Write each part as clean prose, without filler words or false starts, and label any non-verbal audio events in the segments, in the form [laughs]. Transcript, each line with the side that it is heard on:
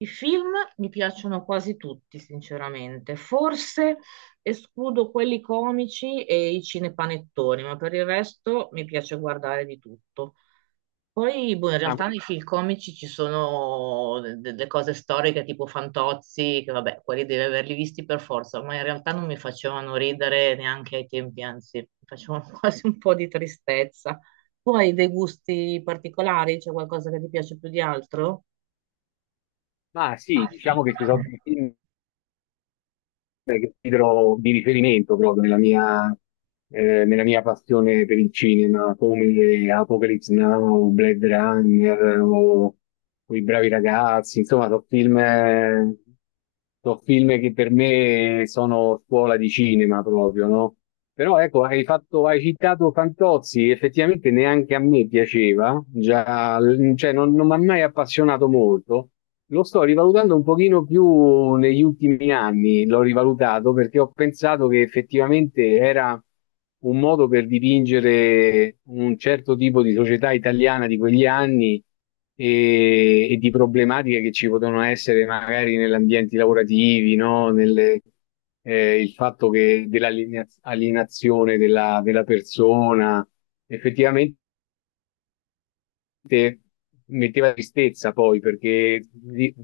right: I film mi piacciono quasi tutti, sinceramente. Forse escludo quelli comici e i cinepanettoni, ma per il resto mi piace guardare di tutto. Poi, boh, in
left: Ma,
right: realtà
left: qui-
right: nei film comici ci sono delle cose storiche tipo Fantozzi, che vabbè, quelli devi averli visti per forza, ma in realtà non mi facevano ridere neanche ai tempi, anzi, mi facevano [laughs] quasi un po' di tristezza. Tu hai dei gusti particolari? C'è qualcosa che ti piace più di altro?
left: ma sì, diciamo che ci sono dei film che considero di riferimento proprio nella nella mia passione per il cinema, come Apocalypse Now, Blade Runner o I Bravi Ragazzi, insomma, sono film, sono film che per me sono scuola di cinema proprio, no? Però ecco, hai citato Fantozzi, effettivamente neanche a me piaceva, già, cioè non mi ha mai appassionato molto. Lo sto rivalutando un pochino più negli ultimi anni, l'ho rivalutato perché ho pensato che effettivamente era un modo per dipingere un certo tipo di società italiana di quegli anni e di problematiche che ci potevano essere magari negli ambienti lavorativi, no? Il fatto che dell'alienazione della persona, effettivamente metteva tristezza poi perché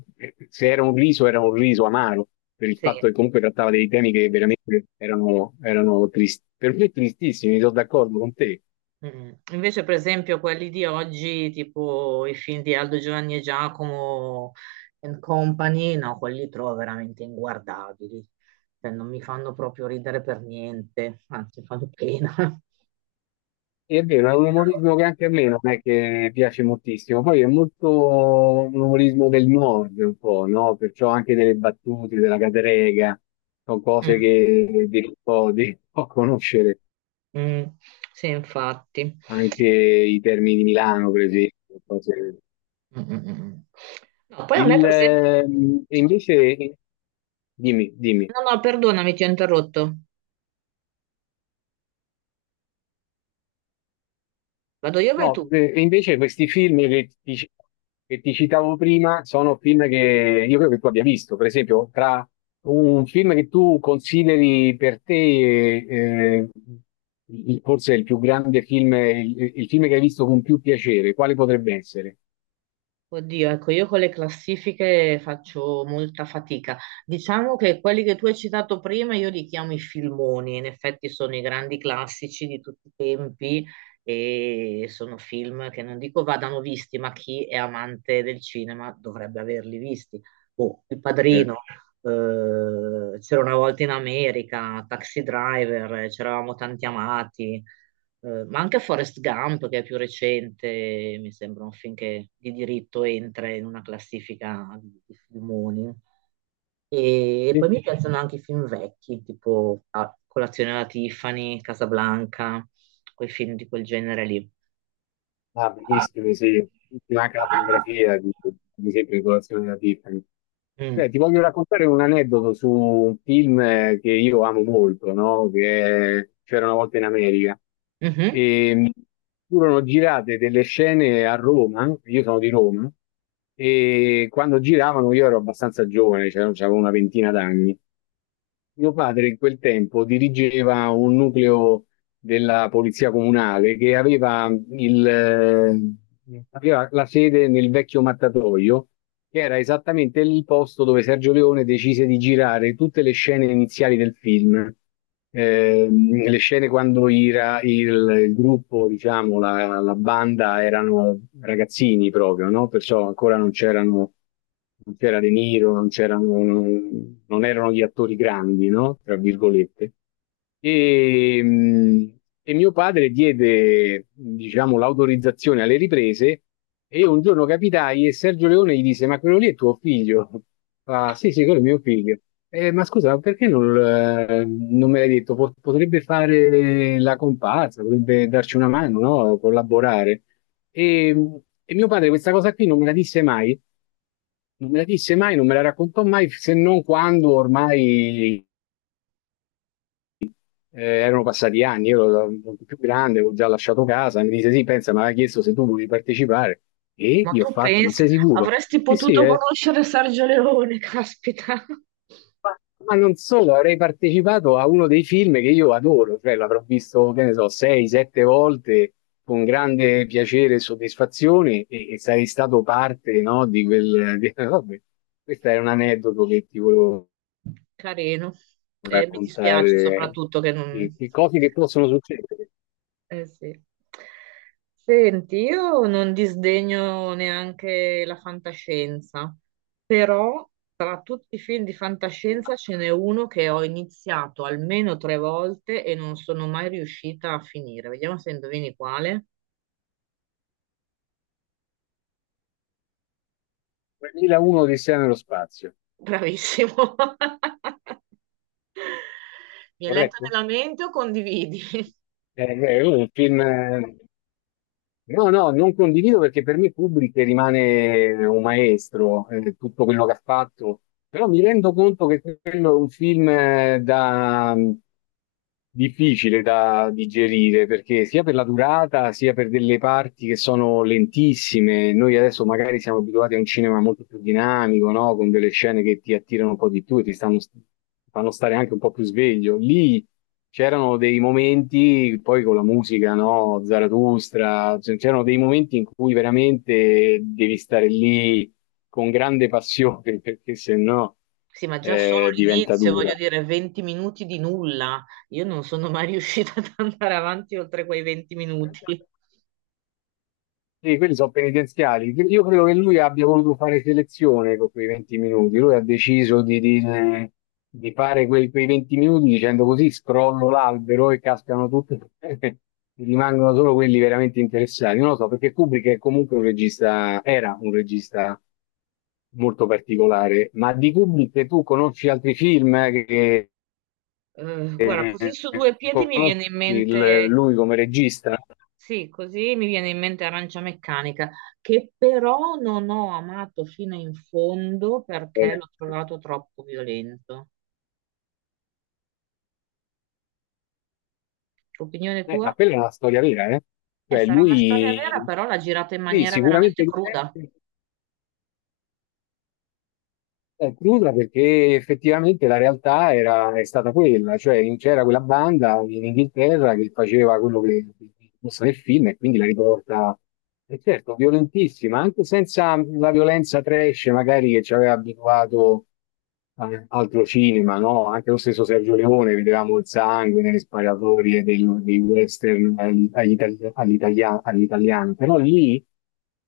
left: se era un riso era un riso amaro per il fatto
right: Sì.
left: che comunque trattava dei temi che veramente erano tristi. Per me tristissimi, sono d'accordo con te.
right: Mm. Invece, per esempio, quelli di oggi, tipo i film di Aldo Giovanni e Giacomo and Company, no, quelli li trovo veramente inguardabili. Cioè, non mi fanno proprio ridere per niente, anzi, fanno pena.
left: E è vero, è un umorismo che anche a me
right: [laughs]
left: non è che piace moltissimo. Poi è molto un umorismo del nord, un po', no? Perciò anche delle battute, della cadrega, sono cose
right: Mm,
left: che devi un po' conoscere.
right: mm, sì, infatti.
left: Anche i termini di Milano, per esempio, cose
right: Mm, mm, mm. Mm. No, poi a me, per esempio,
left: E invece, dimmi.
right: no, no, perdonami, ti ho interrotto. Vado io, o vai tu.
left: No, e invece questi film che ti citavo prima sono film che io credo che tu abbia visto. Per esempio, tra un film che tu consideri per te, forse il più grande film, il film che hai visto con più piacere, quale potrebbe essere?
right: Oddio, ecco, io con le classifiche faccio molta fatica. Diciamo che quelli che tu hai citato prima io li chiamo i filmoni, in effetti sono i grandi classici di tutti i tempi e sono film che non dico vadano visti, ma chi è amante del cinema dovrebbe averli visti. Boh, Il
left: Eh,
right: Padrino, c'era una volta in America, Taxi Driver, c'eravamo tanti amati. Ma anche Forrest Gump, che è più recente, mi sembra un film che di diritto entra in una classifica di filmoni. E poi
left: sì?
right: mi piacciono anche i film vecchi, tipo ah, Colazione alla Tiffany, Casablanca, quei film di quel genere lì.
left: Ah, bellissimi, sì. Tutti anche la fotografia di sempre di colazione della Tiffany.
right: Mm.
left: Beh, ti voglio raccontare un aneddoto su un film che io amo molto, no? Che c'era una volta in America.
right: Mhm.
left: E furono girate delle scene a Roma, io sono di Roma, e quando giravano io ero abbastanza giovane, cioè avevo una ventina d'anni. Mio padre in quel tempo dirigeva un nucleo della polizia comunale che aveva la sede nel vecchio mattatoio che era esattamente il posto dove Sergio Leone decise di girare tutte le scene iniziali del film. Le scene quando il gruppo, diciamo, la banda erano ragazzini proprio, no? Perciò ancora non c'era De Niro, non c'erano, non, non erano gli attori grandi, no? Tra virgolette. E mio padre diede, diciamo, l'autorizzazione alle riprese e io un giorno capitai e Sergio Leone gli disse, ma quello lì è tuo figlio? Fa, sì, sì, quello è mio figlio. Ma scusa, ma perché non me l'hai detto? Potrebbe fare la comparsa, potrebbe darci una mano, no? Collaborare. E, e mio padre questa cosa qui non me la disse mai, non me la raccontò mai, se non quando ormai erano passati anni, io ero molto più grande, avevo già lasciato casa, mi disse sì, pensa, mi aveva chiesto se tu volevi partecipare e
right: Ma
left: io ho
right: tu
left: fatto, ma
right: pensa,
left: sei sicuro?
right: avresti
left: Sì, sì,
right: potuto
left: eh.
right: conoscere Sergio Leone, [laughs] caspita.
left: Ma, ma non solo, avrei partecipato a uno dei film che io adoro, cioè l'avrò visto, che ne so, sei, sette volte con grande piacere e soddisfazione e sarei stato parte, no, di quel... [laughs] vabbè, questo è un aneddoto che ti volevo
right: Carino. E mi dispiace
left: raccontare,
right: soprattutto che non...
left: e cose che possono succedere.
right: Eh sì. Senti, io non disdegno neanche la fantascienza, però tra tutti i film di fantascienza ce n'è uno che ho iniziato almeno tre volte e non sono mai riuscita a finire. Vediamo se indovini quale.
left: 2001 Odissea nello spazio,
right: Bravissimo. [laughs] Mi hai letto
left: corretto?
right: nella mente o condividi? [laughs]
left: Beh, è un film No, no, non condivido perché per me Kubrick rimane un maestro, tutto quello che ha fatto, però mi rendo conto che quello è un film difficile da digerire perché sia per la durata sia per delle parti che sono lentissime. Noi adesso magari siamo abituati a un cinema molto più dinamico, no? Con delle scene che ti attirano un po' di più e fanno stare anche un po' più sveglio. Lì c'erano dei momenti, poi con la musica, no? Zarathustra, cioè, c'erano dei momenti in cui veramente devi stare lì con grande passione, [laughs] perché se no
right: Sì, ma già solo
left: diventa
right: l'inizio,
left: dura.
right: voglio dire, 20 minuti di nulla. Io non sono mai riuscita ad andare avanti oltre quei 20 minuti.
left: Sì, quelli sono penitenziali. Io credo che lui abbia voluto fare selezione con quei 20 minuti. Lui ha deciso di fare quei 20 minuti dicendo così scrollo l'albero e cascano tutti, [laughs] e rimangono solo quelli veramente interessati. Non lo so, perché Kubrick è comunque un regista, era un regista molto particolare, ma di Kubrick tu conosci altri film eh, che,
right: Guarda,
left: che-
right: così su
left: eh,
right: due piedi mi
left: conosci
right: viene in mente,
left: lui come regista?
right: sì, così mi viene in mente Arancia Meccanica, che però non ho amato fino in fondo
left: Eh,
right: perché l'ho trovato troppo violento. Opinione
left: Ma
right: tua?
left: quella è una storia vera, eh?
right: Eh,
left: Cioè
right: sarà una storia vera,
left: lui,
right: però l'ha girata in
left: sì,
right: maniera veramente
left: sicuramente,
right: cruda.
left: è cruda perché effettivamente la realtà è stata quella, cioè c'era quella banda in Inghilterra che faceva quello che mostra nel film e quindi la riporta, e certo, violentissima, anche senza la violenza trash magari che ci aveva abituato a altro cinema, no? Anche lo stesso Sergio Leone, vedevamo il sangue nelle sparatorie dei western all'italiano, però lì.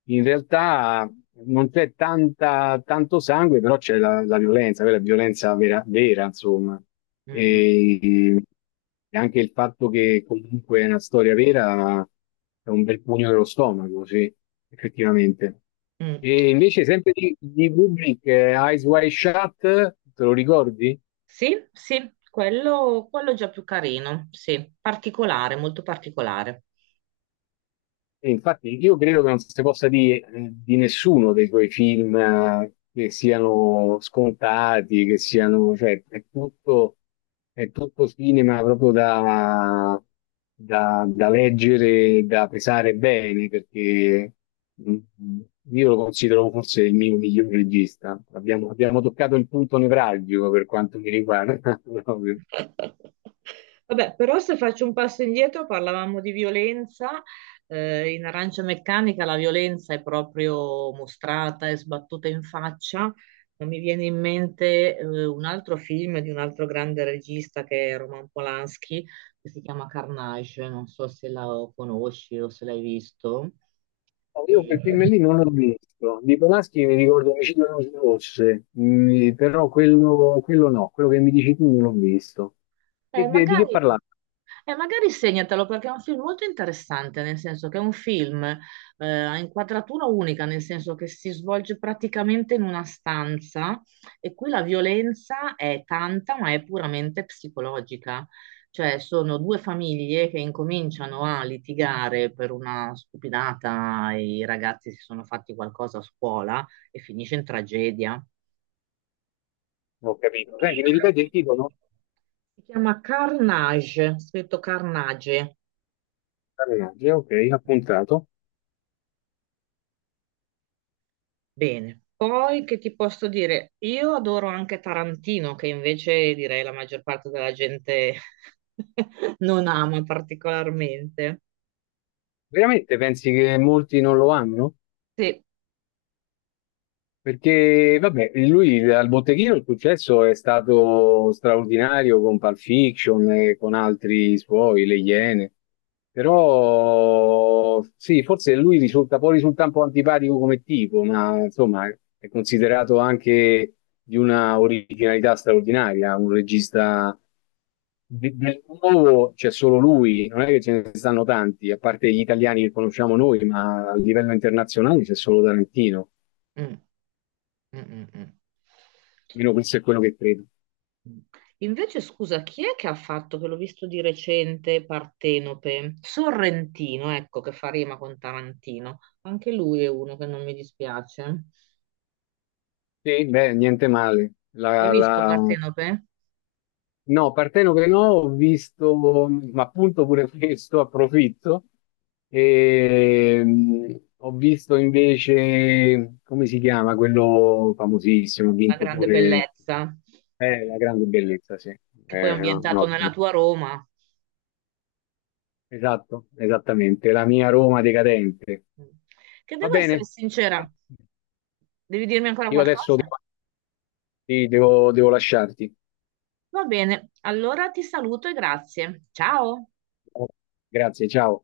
left: In realtà non c'è tanto sangue, però c'è la violenza, quella violenza vera, vera, insomma.
right: Mm, mm,
left: E, e anche il fatto che comunque è una storia vera è un bel pugno dello stomaco, sì, effettivamente.
right: mm.
left: E invece sempre di Kubrick, Eyes Wide Shut, te lo ricordi?
right: Sì, sì, quello è già più carino, sì, particolare, molto particolare.
left: E infatti io credo che non si possa dire di nessuno dei tuoi film che siano scontati, che siano, cioè, è tutto cinema proprio da, da leggere, da pesare bene, perché mm, mm, io lo considero forse il mio miglior regista. Abbiamo toccato il punto nevralgico per quanto mi riguarda, [laughs] proprio.
right: Vabbè, però se faccio un passo indietro, parlavamo di violenza. In Arancia Meccanica la violenza è proprio mostrata e sbattuta in faccia. Ma mi viene in mente un altro film di un altro grande regista che è Roman Polanski, che si chiama Carnage. Non so se la conosci o se l'hai visto.
left: No, Io quel film lì non l'ho visto. Di Polanski mi ricordo Omicidio alle Luci Rosse, però quello no, quello che mi dici tu non l'ho visto.
right: Eh,
left: Di che
right: magari,
left: parlava?
right: magari segnatelo perché è un film molto interessante, nel senso che è un film a inquadratura unica, nel senso che si svolge praticamente in una stanza e qui la violenza è tanta, ma è puramente psicologica. Cioè, sono due famiglie che incominciano a litigare per una stupidata, i ragazzi si sono fatti qualcosa a scuola e finisce in tragedia.
left: Non Ho capito. Senti, mi ripeti il titolo?
right: Si chiama Carnage, scritto Carnage.
left: Carnage, ok, appuntato.
right: Bene. Poi che ti posso dire? Io adoro anche Tarantino, che invece direi la maggior parte della gente [laughs] non ama particolarmente.
left: Veramente pensi che molti non lo amano?
right: Sì.
left: Perché, vabbè, lui al botteghino il successo è stato straordinario con Pulp Fiction e con altri suoi, Le Iene. Però sì, forse lui può risultare un po' antipatico come tipo, ma insomma è considerato anche di una originalità straordinaria, un regista del nuovo c'è solo lui, non è che ce ne stanno tanti, a parte gli italiani che conosciamo noi, ma a livello internazionale c'è solo Tarantino.
right: Mm, mm, mm, mm.
left: Almeno questo è quello che credo.
right: Mm. Invece, scusa, chi è che ha fatto, che l'ho visto di recente, Partenope? Sorrentino, ecco, che fa rima con Tarantino. Anche lui è uno che non mi dispiace.
left: Sì, beh, niente male.
right: Hai
left: La,
right: visto
left: la...
right: Partenope?
left: No, Parteno che no, ho visto, ma appunto pure [laughs] questo, approfitto. E, ho visto invece, come si chiama, quello famosissimo, ha
right: La
left: vinto
right: grande
left: pure
right: bellezza,
left: La grande bellezza, sì.
right: che poi è
left: No,
right: ambientato
left: no,
right: nella tua Roma,
left: esatto, esattamente, la mia Roma decadente.
right: che
left: Va
right: devo essere
left: bene,
right: sincera, devi dirmi ancora
left: io adesso
right: qualcosa?
left: devo, sì, devo lasciarti.
right: Va bene, allora ti saluto e grazie. Ciao.
left: Grazie, ciao.